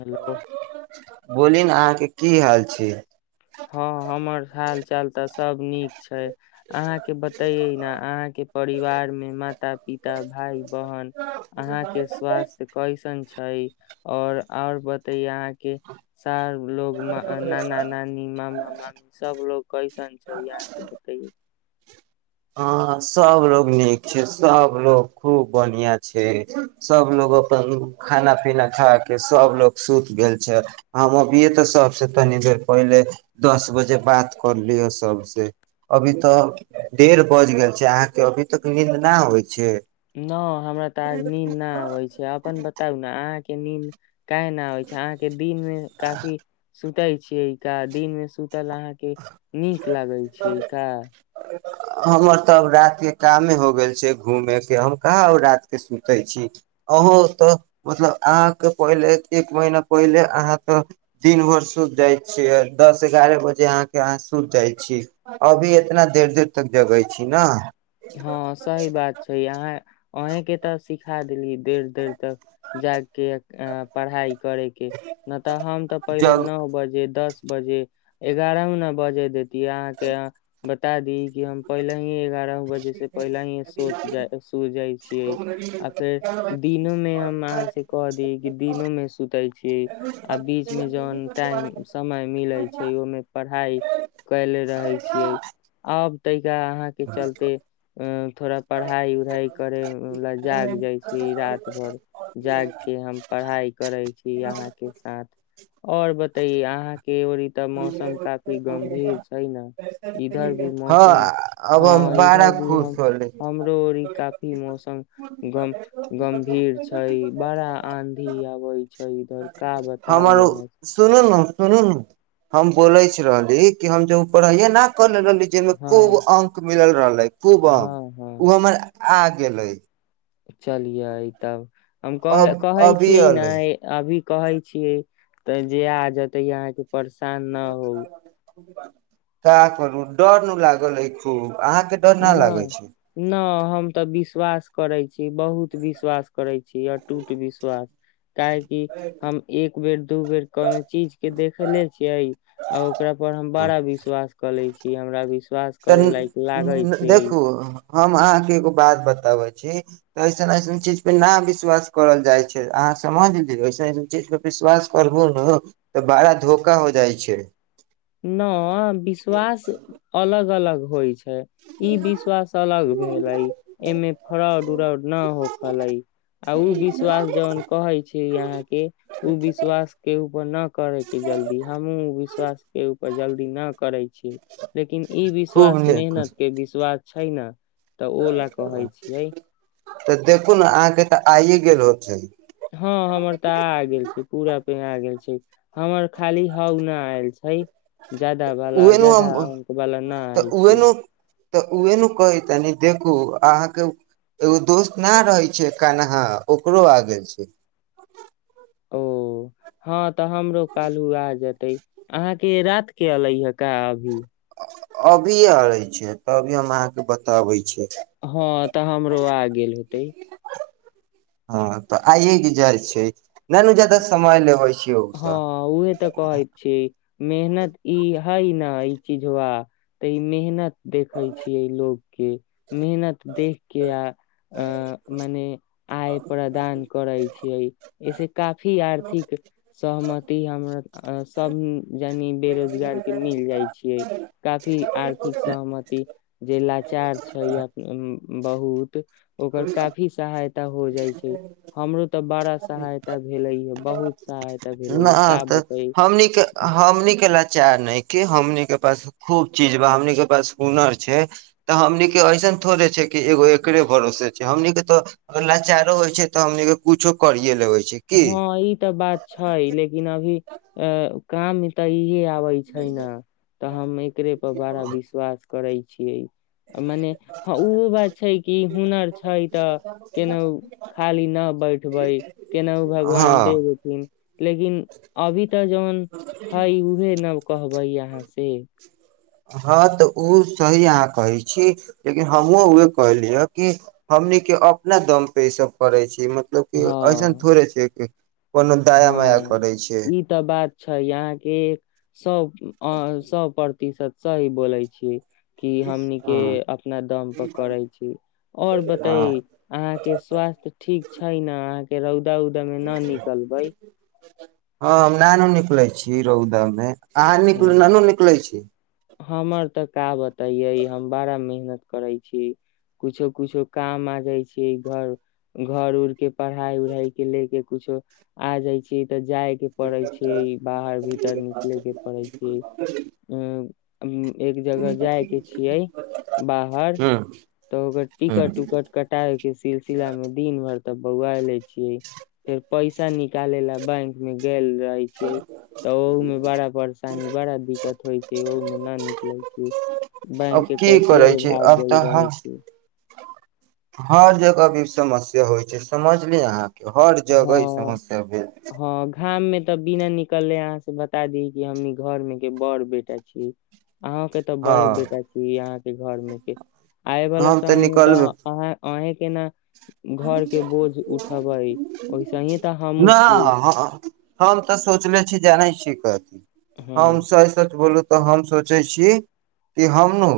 Hello बोली ने अहाँके की हाल छै हँ हमर हाल चाल तऽ सब नीक छै अहाँके बतैै ने अहाँके परिवार मे माता पिता भाई बहन अहाँके स्वास्थ्य कैसन छै ओर और बतेयए अहाँके के सार लोग मे आ नाना नानी मामा मामी सबलोग कै कैसन छै अहाॅंके बतैयौ हँ सबलोग नीक छै सबलोग खूब बन्हिआ छै सबलोग अपन खाना पीना खा कऽ सबलोग सुति गेल छैइ हम अभिये तऽ सबसे तनि देर पहिले दस बजे बात करलियौ सबसँ अभी तऽ डेढ बज गेल छैइ अहाँ के अभी तक नींद ना आबै छै न हमरा तऽ आज नीन ना आबैइ छैइ अपन बताउ ने अहाँके के नीन काहे नहि आबै छै अहाँ के दिन मे काफी सुतैइ छियै का दिन में सुत सुतल अहाँके नीक लागय छियै का हमर तऽ अब रात के कामे हो गेल छैइ घूमे के हम कहाँ रात के सुते छी अहूँ तऽ मतलब अहाँके पहिले एक महीना पहिले अहाँ तऽ दिन भरि सुत जाइ छियै दस एगारह बजे जे अहाँके अहाँ सूत जाइ छी अभी एतना देर देर तक जगै छी ना हँ सही बात छैइ अहाँ अहें के ते सीखा देलियै देर देर तक जागि के पढ़ाई करै के न तऽ हम तऽ पहिले जग नौ बजे दस बजे एगारहमे न बजे देत की अहाँके अहाँ बता दी कि हम पहिलही एगारह जैसे पहिलही सूत जाइ सूत जाइ छियै आ फेर दिनो मे हम अहाँ से कह दी कि दिनो में सुतै छी आ बीच में जहन टाइम समय मिले छैइ ओहिमे पढ़ाई आइ कयले रहै छियै आब जा अहाँ के चलते ह थोड़ा पढ़ाई उढ़ाई करय ला जाग जाय छी रात भरि जाग के हम पढ़ाई करैइ छी आहां के सांथ और बताइयै अहां एबरी तऽ मौसम काफी गंभीर छैइ ना इधर भी हँ मौसम अब ह हम ई बड़ा इधर भी खुश हम होली हमरो ओरी काफी मौसम गम गम्भीर छै बड़ा आंधी आबै छै इधर का बताउ अहाँ सुनू‌ नू हम बोलैइछ रहली कि हम जब पढ़ैये ना रहली जइमे खूब हँ अंक मिलल रहलै खूब अंक हँ ओ हमर आ गेलै चलि यै तब हम कह अब कहै अभी छियै अलै नै अभी कहै छियै तऽ जे आ जेतै अहाँके परशान न होउ का करू डर नू लागल है खूब अहाँके डर न लागै छै नहि नहि हम तऽ विश्वास करै छी बहुत विश्वास करै छी अटूट विश्वास काहेकि हम एक बेर दू बेर कोनो चीज के देखेले छियै आ ओकरा पर हम बड़ा विश्वास कऽ ले छियै ई हमरा विश् श्वास तऽ करे लायक लागैत देखू हम अहाँके एगो बात बताबै छी तऽ ऐसन ऐसन चीज पे न विश्वास करल जाइ छै अहाँ समझ लियौ ऐसन ऐसन चीज पे विश्वास करबू ने तऽ बड़ा धोखा हो जाइ छै न विश्वास अलग अलग होइ छै ई विश्वास अलग भेलई एहिमे फरॉड उरॉड न होखलै आ उ विश्वास जौन कहे छी अहाँ के उ विश्वास केहु पर नहि करेके जल्दी हमहुँ विश्वास केहुपर जल्दी न करै छी लेकिन ई खूब विश्वास नीक मेहनत के विश्वास छैना तऽ ओ ला कहै छियै तऽ देखू ने अहाँके तऽ आइए गेल होते हँ हमर तऽ आ गेल छै पूरा पे आ गेल छै हमर खाली हउ न आयल छै जादा वाला उहे नु जादा हम अंक वाला न तऽ आयल उहे छै नु तऽ उहे नु कहैत तनि देखू अहाँके एगो दोस्त नहि रहै छै कानहा ओकरो आ गेल छै ओ हँ तऽ हमरो कल्हु आ जेते अहाँके रात के अलै हे का अभी अभी आ रै छै तभी हम अहाँके बताबै छिय हँ तऽ हमरो आ गेल होतै हँ तऽ आ जाइ छै ननु जादा समय लेबय हँ उहे तऽ कहैत छियै मेहनत ई हई न ई चीझबा तऽ ई मेहनत देखै छियै लोग की मेहनत देखके आ अ मने आय प्रदान करै छियै ऐसे काफी आर्थिक सहमति हमर सभ जानि बेरोजगार के मिल जाइ छियै काफी आर्थिक सहमति जे लाचार छै बहुत ओकर काफी सहायता हो जाइ छै हमरो तऽ बड़ा सहायता भेलै हए बहुत सायद न तऽ हमनि के हमनि के लाचार न‌इखि हमनि के पास खूब चीज बा हमनि के पास हुनर छै तऽ हमनि के ऐसन थोड़े छै क एगो एकरे भरोसे छै हमनि के तो लाचारो होय छै त हमनि के कुछो करिये लेवे छै की हँ ई तऽ बात छै लेकिन लेकिन अभी अ काम तऽ इह आबै छै न तऽ हम एकरे पर बड़ा विश्वास करै छी छियै मने हँ उ बात छै कि हुनर छै तऽ केनाहु खाली नहि बैठबै न हँ भगवान देवथिन लेकिन अभी जौन हइ उहे न कहबै अहाँ से हँ तऽ ओ सही अहाँ कहै छी लेकिन हमहुँ उह कहलिय ह कि हमनी के अपना दम पे ई सब करै छी कि एसन हँ थोड़े छै की कोनो दाया माया करै छै यहांके सब हँ सब पड़ इ सब सही बोलय छी हमनीके हँ अपना दम पर करै छी आओर हँ बताई अहाँके स्वास्थ्य ठीक छै न अहाँ के हउ द उदमे ना नीक भइ हँ हम ना नु निकलै छी रौदा मे अहाँ निक ह नानू निकलै छी हमर तऽ का बताैये हम बड़ा मेहनत करै छी कुछो कुछो काम आ जाइ छी घर घर उर के पढ़ाई उढ़ाई के ले के कुछो आ जाइ छी तऽ जाय के पड़े छै बाहर भीतर निकलयके ह हुँ एक जगह जाइ के छियै बाहर हूँ तऽ ओकर टिकट हूँ उकट कटायके सिलसिला मे दिन भरि तऽ बौआ ले छियै फेर पैसा नीक निकाले ला बैंक में गेल रहय छियै तऽ ओह मे बड़ा पानी बड़ा दिक दिक्कत होइ छै ओहो मे न निकलै छी बैंक अब के की करै कैशियरे छै भाग अब गेल तऽ ह रहय छै हर जगह भी समस्या होइ छै समझलि अहाँ हर जगह ई हँ समस्या भेल छै हँ घाम मे तऽ बिना निकलले अहाँ से बता दी कि हमनी घर मे के बड़ बेटा छी अहुँ के त बड़े हँ बेटा छी अहाँ के घर मे के आय वाला हम तऽ समय मे त निकलबे अहाँ आहें केना घर के बोझ उठबइ नहि ह हम तऽ सोचले छी जानैय छियै कथि हमँ हँ सही सच बोलू तऽ हम सोचे छी कि हम नु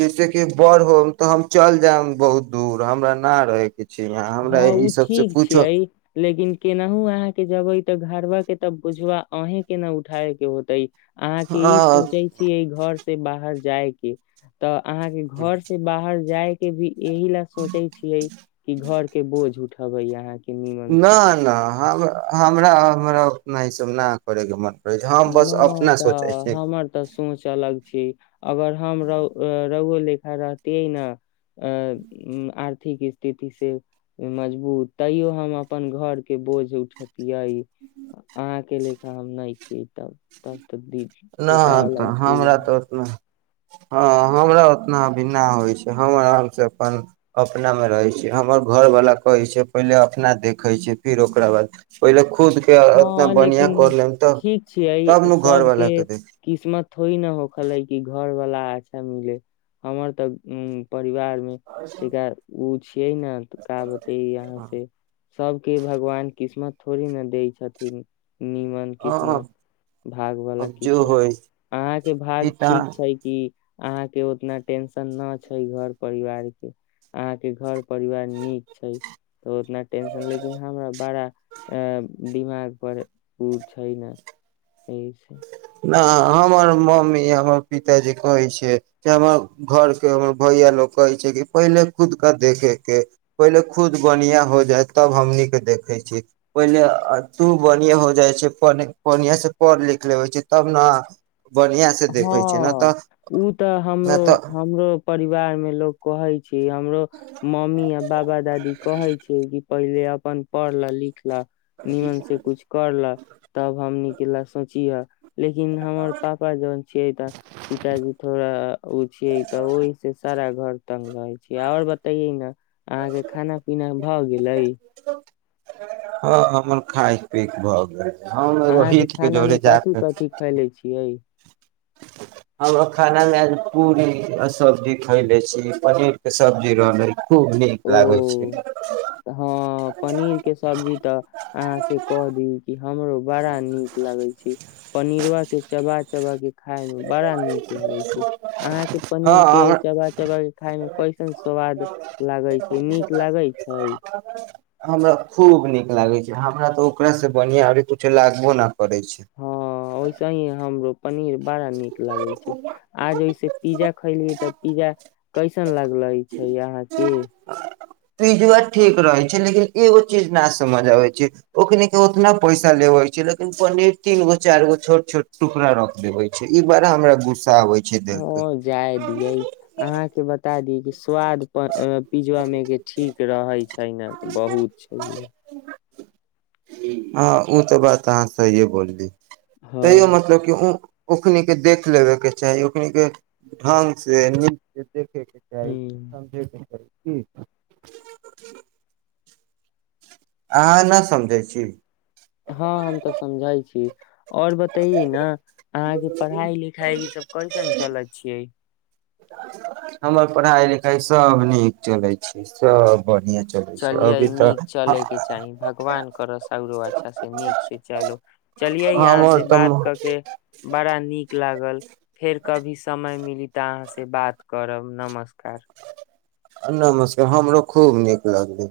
जैसेेकि बड़ होम तऽ हम चल जायब बहुत दूर हमरा न रहय के छी हँ हमरा ई ओ सबसँ ठीक कुछो छियै लेकिन केनाहु अहाँके जबै त घारवा के तब बुझवा अहें के न उठाय के होते अहाँके ई न सोचै छी एहि घर से बाहर जाइ के तऽ अहाँ के घर से बाहर जाइके भी एहि ले सोचे छियै कि घर बोझ उठबै अहाँके नीमन से नहि नहि हम हमरा हमरा नहि ई सब न करय के मन करै छै हम बस नहि अपना सोचै तऽ छी न हमर तऽ सोच अलग छी अगर हम र रौआ लेखा रहतियै न अ आर आर्थिक स्थिति से मजबूत तैयो हम अपन घर के बोझ उठेतियै अहाँ अकेेलेखा हम नहि छियै तब तऽ तऽ दि देखाय लाग तऽ छै हमरा अहाँ तऽ उतना हँ हमरा ओतनाभिन्ना होइत छै हम आरामसँ अपन अपनामे रहय छी हमर घरवला कहैत छै पहिले अपना देखय छै फिर ओकरा बाद पहिले खुद के उतना हँ बढ़िया लेकिन कर लेम तऽ ठीक छियै तब ने घरवाला सबके किस्मत थोइ न हो खलै कि घर वाला अच्छा मिले हमर तऽ परिवार मे तरा उ छियै ने त का बताइयै यहाँ से सबके भगवान किस्मत थोड़ी ने दे छथिन नीमन हँ किस्मत भाग वला अब जो किस्मत होइ अहाँके ई भाग तऽ ठीक छै कि अहाँके ओतना टेंशन न छै घर परिवारके अहाँके घर परिवार नीक छै तऽ ओतना टेंशन लेकिन हमरा बड़ा दिमाग पर उ छै ने एहिसँ न हमर मम्मी हमर पिताजी कहै छै से हमर घर के हमर भैया लोग कहै छै कि पहिले खुद के देखे के पहिले खुद बढ़िआं हो जाय तब हमनीके देखै छी पहिले तू बढ़िआँ हो जाइ छै बढ़िआ से पढ़ लिख लेबै छै तब न बढ़िया से हँ देखे छै न तऽ ओ तऽ हमरो न तऽ हमरो परिवार परिवार मे लोक कहै छै हमरो मम्मी आ बाबा दादी कहै छै कि पहिले अपन पढ़ लेलिख नीमन से कुछ कर ल तब हमनी के ल सोचीहा लेकिन हमर पाप छियै तऽ पिताजी थोड़ा ओ छियै तऽ ओहि से सारा घर तंग रहै छियै आओर बतैये ने अहाँ के खाना पीना भऽ गेले हँ हमर खाय पी भऽ गेल हम अहाँके रोहितके खाना मे जोरे कथि जाक कथि खैले छियै हम खाना मे आ पूरी सब्जी खयले छी पनीर के सब्जी रहले खूब नीक लागै छै ओ ह [unintelligible] हँ पनीर के सब्जी तऽ अहाँ से कह दिय कि हमरो बड़ा नीक लागै छै पनीरबा के चबा चबा के खाय मे बड़ा नीक लागै छै अहाँके पनीर हँ के हमरा चवा चवा खाय मे कैसन स्वाद लागै छै नीक लागै छै हमरा खूब नीक लागै छै हमरा तऽ ओकरासँ बढ़िआँ अभी कुछो लागबो ना करै छै से हमरो पनीर बड़ा नीक लागै छै आज ऐसे पिज्जा खैलिय तऽ पिज्जा कैसन लागले छै यहां के पिजबा ठीक रहे छै लेकिन एगो चीज न समझ आबे छै ओखन के उतना पैसा लेवे छै लेकिन पनीर तीन गो चार गो छोट छोट टुकड़ा रख देवे छै ई बारा हमरा गुस्सा आबे छै देख ओ के जाय दियै अहाँके बता दिय कि स्वाद पिजबा मे के ठीक रहै छै छैना तऽ बहुत छै हँ ओ तऽ बात अहाँ सहिए बोलली हँ तैयो मतलब कि उं ओखनि के देख लेबे के चाही ओखनि के ढंग से नीक देखै के चाही ह समझै के चाही की अहाँ ना समझै छी हँ हम तऽ समझैय छी। आओर बतय ने अहाँके पढ़ाई लिखाई ई सभ कइसन चलैत छियै हमर पढ़ाई लिखाई सभ नीक चलै छै सभ चलियै नीक चलयके चाही भगवान कर सगरो अच्छा से नीक से चलो चलियै यहाँ से हमर तऽ बात कऽ के बड़ा नीक लागल फेर कभी समय मिली तऽ अहाँ से बात करब नमस्कार नमस्कार हमरो खूब नीक लगलै